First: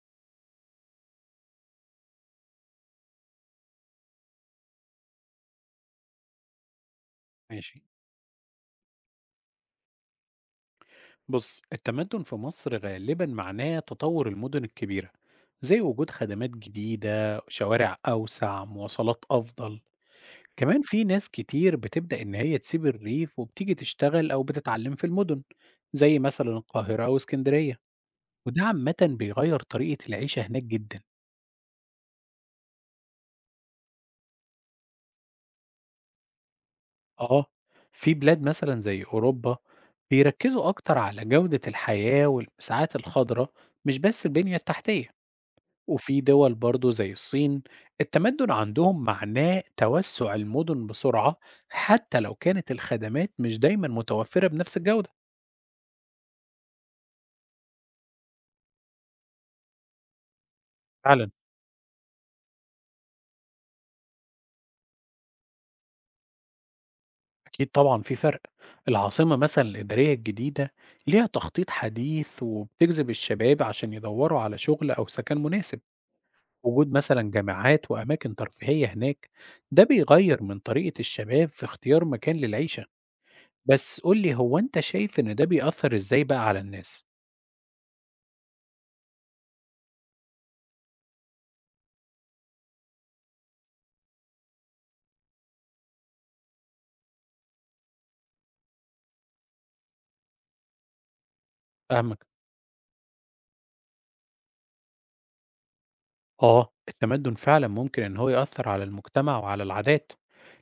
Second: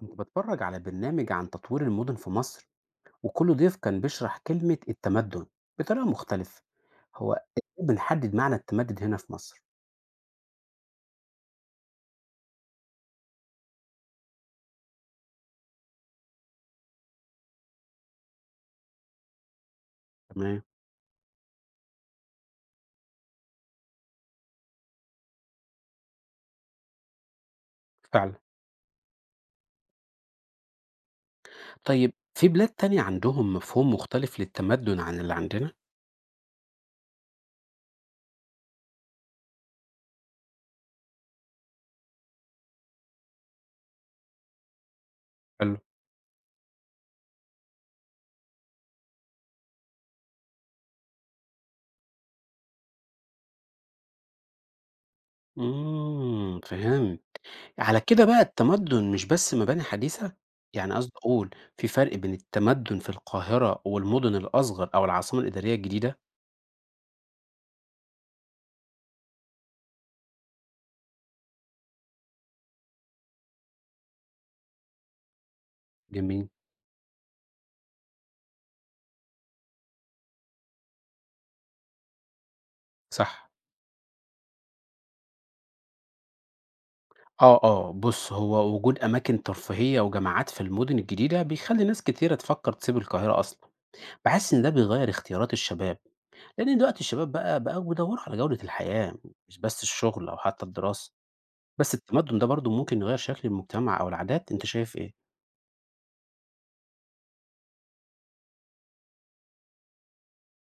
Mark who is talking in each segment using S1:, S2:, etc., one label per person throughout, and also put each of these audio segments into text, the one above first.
S1: كنت بتفرج على برنامج عن تطوير المدن في مصر وكل ضيف كان بيشرح كلمة التمدن بطريقة مختلفة. هو
S2: ماشي.
S1: إزاي بنحدد معنى التمدد هنا في مصر؟
S2: بص، التمدن في مصر غالبا معناه تطور المدن الكبيرة، زي وجود خدمات جديدة، شوارع أوسع، مواصلات أفضل.
S1: تمام.
S2: كمان في ناس كتير بتبدأ إن هي تسيب الريف وبتيجي تشتغل أو بتتعلم في المدن، زي مثلا القاهرة أو اسكندرية.
S1: فعلا.
S2: وده عامة بيغير طريقة العيشة هناك جدا.
S1: طيب، في بلاد تانية عندهم مفهوم مختلف للتمدن عن اللي عندنا؟
S2: آه، في بلاد مثلا زي أوروبا بيركزوا أكتر على جودة الحياة والمساحات الخضراء، مش بس البنية التحتية.
S1: حلو.
S2: وفي دول برضو زي الصين، التمدن عندهم معناه توسع المدن بسرعة، حتى لو كانت الخدمات مش دايما متوفرة بنفس الجودة.
S1: فهم. على كده بقى التمدن مش بس مباني حديثة، يعني قصدي
S2: فعلا،
S1: أقول في فرق بين التمدن في القاهرة والمدن الأصغر أو العاصمة الإدارية الجديدة.
S2: أكيد طبعا في فرق. العاصمة مثلا الإدارية الجديدة ليها تخطيط حديث وبتجذب الشباب عشان يدوروا على شغل أو سكن مناسب.
S1: جميل.
S2: وجود مثلا جامعات وأماكن ترفيهية هناك، ده بيغير من طريقة الشباب في اختيار مكان للعيشة.
S1: صح.
S2: بس قولي، هو أنت شايف إن ده بيأثر إزاي بقى على الناس؟
S1: آه، آه، بُص هو وجود أماكن ترفيهية وجامعات في المدن الجديدة بيخلّي ناس كتيرة تفكّر تسيب القاهرة أصلًا، باحس إن ده بيغيّر اختيارات الشباب، لإن دلوقتي الشباب بقى بقوا بيدوّروا على جودة الحياة مش بس الشغل أو حتى الدراسة، بس
S2: فاهمك.
S1: التمدُّن ده برضه ممكن يغيّر شكل المجتمع أو العادات، أنت شايف إيه؟
S2: آه، التمدّن فعلًا ممكن إن هو يأثّر على المجتمع وعلى العادات،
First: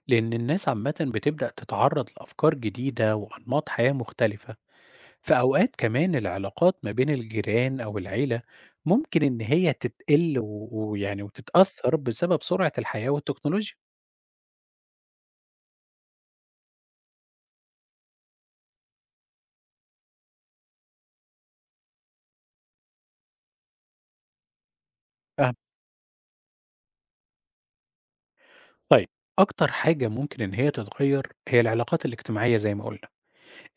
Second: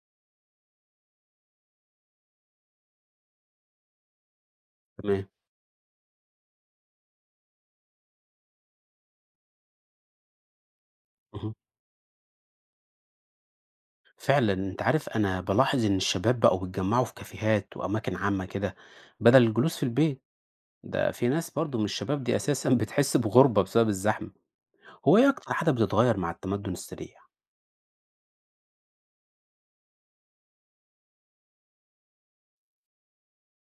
S2: لإن الناس عامةً بتبدأ تتعرّض لأفكار جديدة وأنماط حياة مختلفة.
S1: تمام.
S2: في أوقات كمان العلاقات ما بين الجيران أو العيلة ممكن إن هي تتقِل ويعني
S1: اهم،
S2: وتتأثّر بسبب سرعة الحياة والتكنولوجيا.
S1: فعلًا أنت عارف أنا بالاحظ إن الشباب بقوا بيتجمّعوا في كافيهات وأماكن عامة كده بدل الجلوس في البيت، ده في ناس برضه من الشباب دي أساسًا بتحس بغُربة بسبب الزحمة. هو إيه أكتر
S2: فاهمك.
S1: عادة بتتغيّر مع التمدُّن السريع؟
S2: طيب، أكتر حاجة ممكن إن هي تتغيّر هي العلاقات الاجتماعية زي ما قُلنا.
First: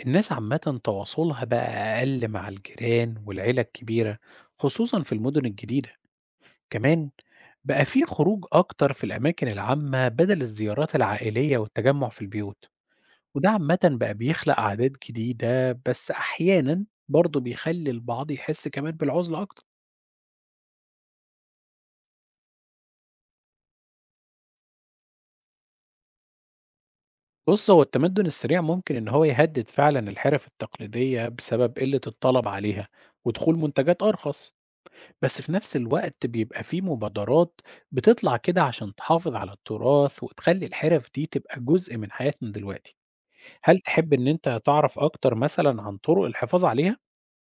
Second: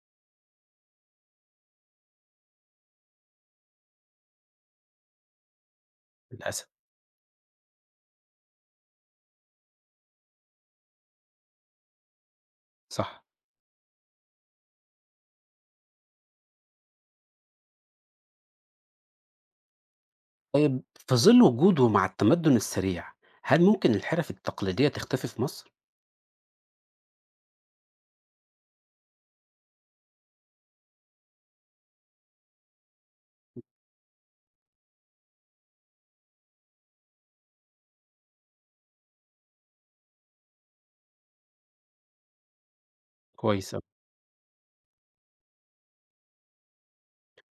S2: الناس عامةً تواصلها بقى أقل مع الجيران والعيلة الكبيرة، خصوصًا في المدن الجديدة.
S1: للأسف.
S2: كمان بقى في خروج أكتر في الأماكن العامة بدل الزيارات العائلية والتجمع في البيوت.
S1: صح.
S2: وده عامة بقى بيخلق أعداد جديدة، بس أحيانا برضه بيخلي البعض يحس كمان بالعزلة أكتر.
S1: طيب، في ظِل وجوده مع التمدُّن السريع، هل ممكن الحِرَف التقليدية تختفي في مصر؟
S2: بص، هو التمدن السريع ممكن إن هو يهدد فعلا الحرف التقليدية بسبب قلة الطلب عليها ودخول منتجات أرخص. بس في نفس الوقت بيبقى في مبادرات بتطلع كده عشان تحافظ على التراث وتخلي الحرف دي تبقى جزء من حياتنا دلوقتي.
S1: كويس
S2: هل
S1: أوي.
S2: تحب إن أنت تعرف أكتر مثلًا عن طرق الحفاظ عليها؟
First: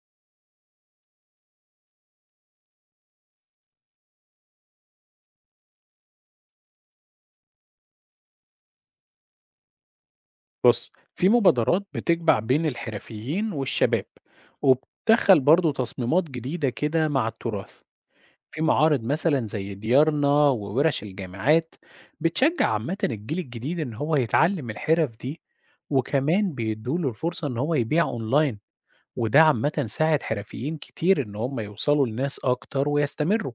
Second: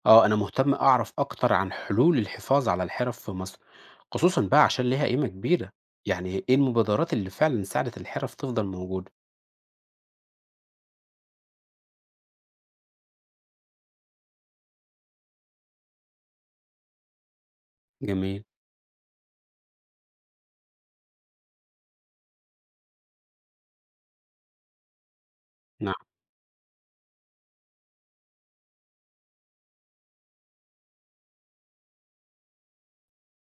S1: آه، أنا مهتم أعرف أكتر عن حلول الحفاظ على الحِرَف في مصر، خصوصًا بقى عشان ليها قيمة كبيرة. يعني إيه المبادرات اللي فعلًا ساعدت الحِرَف تفضل موجودة؟
S2: بُص، في مبادرات بتجمع بين الحرفيين والشباب، وبتدخّل برضه تصميمات جديدة كده مع التراث.
S1: جميل.
S2: في معارض مثلًا زي ديارنا وورش الجامعات، بتشجّع عامةً الجيل الجديد إن هو يتعلم الحرف دي.
S1: نعم.
S2: وكمان بيدّوا له الفرصة إن هو يبيع أونلاين، وده عامةً ساعد حرفيين كتير إن هم يوصلوا لناس أكتر ويستمروا.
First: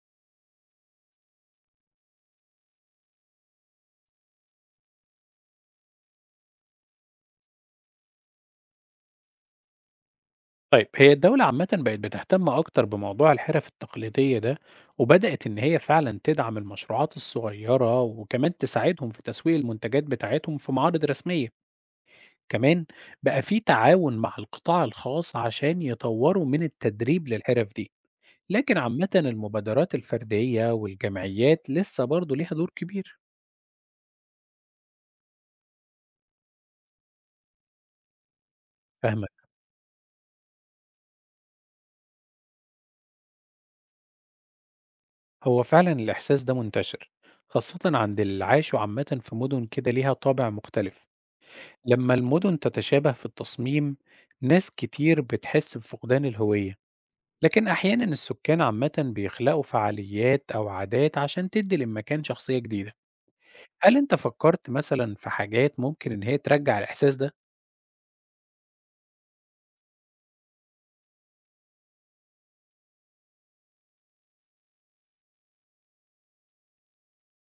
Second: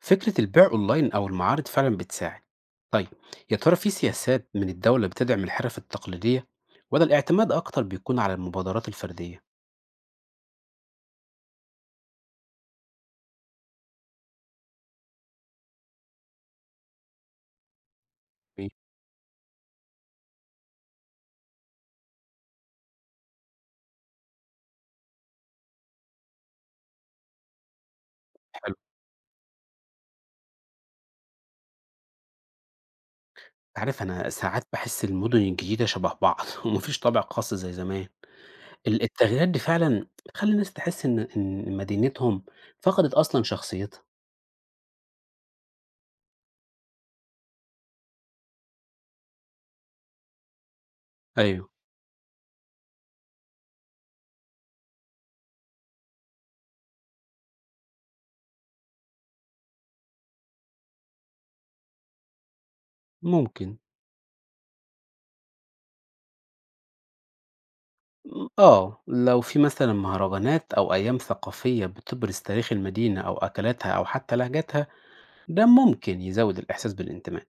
S1: فكرة البيع أونلاين أو المعارض فعلًا بتساعد. طيب، يا ترى في سياسات من الدولة بتدعم الحِرَف التقليدية والّا الاعتماد أكتر بيكون على المبادرات الفردية؟
S2: طيب، هي الدولة عامةً بقت بتهتم أكتر بموضوع الحرف التقليدية ده، وبدأت إن هي فعلًا تدعم المشروعات الصغيرة، وكمان
S1: جميل.
S2: تساعدهم في تسويق المنتجات بتاعتهم في معارض رسمية. كمان بقى في تعاون مع القطاع الخاص عشان يطوروا من التدريب للحرف دي،
S1: حلو.
S2: لكن عامةً المبادرات الفردية والجمعيات لسه برضه ليها دور كبير.
S1: أنت عارف أنا ساعات باحس المدن الجديدة شبه بعض وما فيش طابع خاص زي زمان. ال
S2: فاهمك.
S1: التغييرات دي فعلًا بتخلّي الناس تحس إن مدينتهم فقدت أصلًا شخصيتها.
S2: هو فعلًا الإحساس ده منتشر، خاصةً عند اللي عاشوا عامةً في مدن كده ليها طابع مختلف.
S1: أيوه.
S2: لما المدن تتشابه في التصميم، ناس كتير بتحس بفقدان الهوية، لكن أحيانا السكان عامة بيخلقوا فعاليات أو عادات عشان تدي للمكان شخصية جديدة.
S1: ممكن.
S2: هل أنت فكرت مثلا في حاجات ممكن إن هي ترجع الإحساس ده؟
S1: آه، لو في مثلًا مهرجانات أو أيام ثقافية بتبرز تاريخ المدينة أو أكلاتها أو حتى لهجتها، ده ممكن يزوّد الإحساس بالانتماء.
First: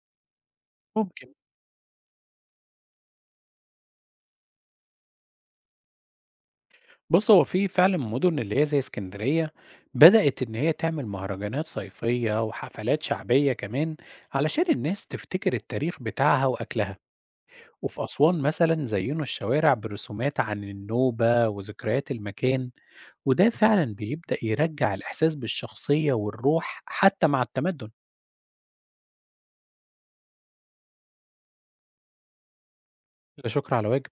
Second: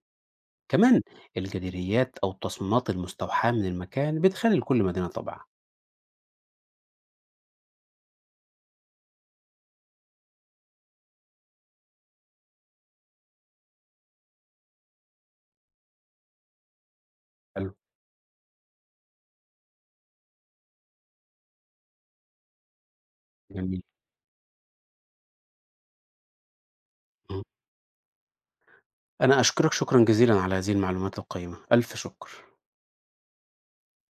S1: كمان
S2: ممكن.
S1: الجداريات أو التصميمات المستوحاة من المكان بتخلّي لكل مدينة طابعها.
S2: بص، هو في فعلا مدن اللي هي زي اسكندرية بدأت إن هي تعمل مهرجانات صيفية وحفلات شعبية كمان، علشان الناس تفتكر التاريخ بتاعها وأكلها.
S1: حلو.
S2: وفي أسوان مثلًا زيّنوا الشوارع برسومات عن النوبة وذكريات المكان، وده
S1: جميل.
S2: فعلًا بيبدأ يرجّع الإحساس بالشخصية والروح حتى مع التمدّن.
S1: أنا أشكرك شكرًا جزيلًا على هذه المعلومات القيمة، ألف شكر.
S2: لا شكر على واجب.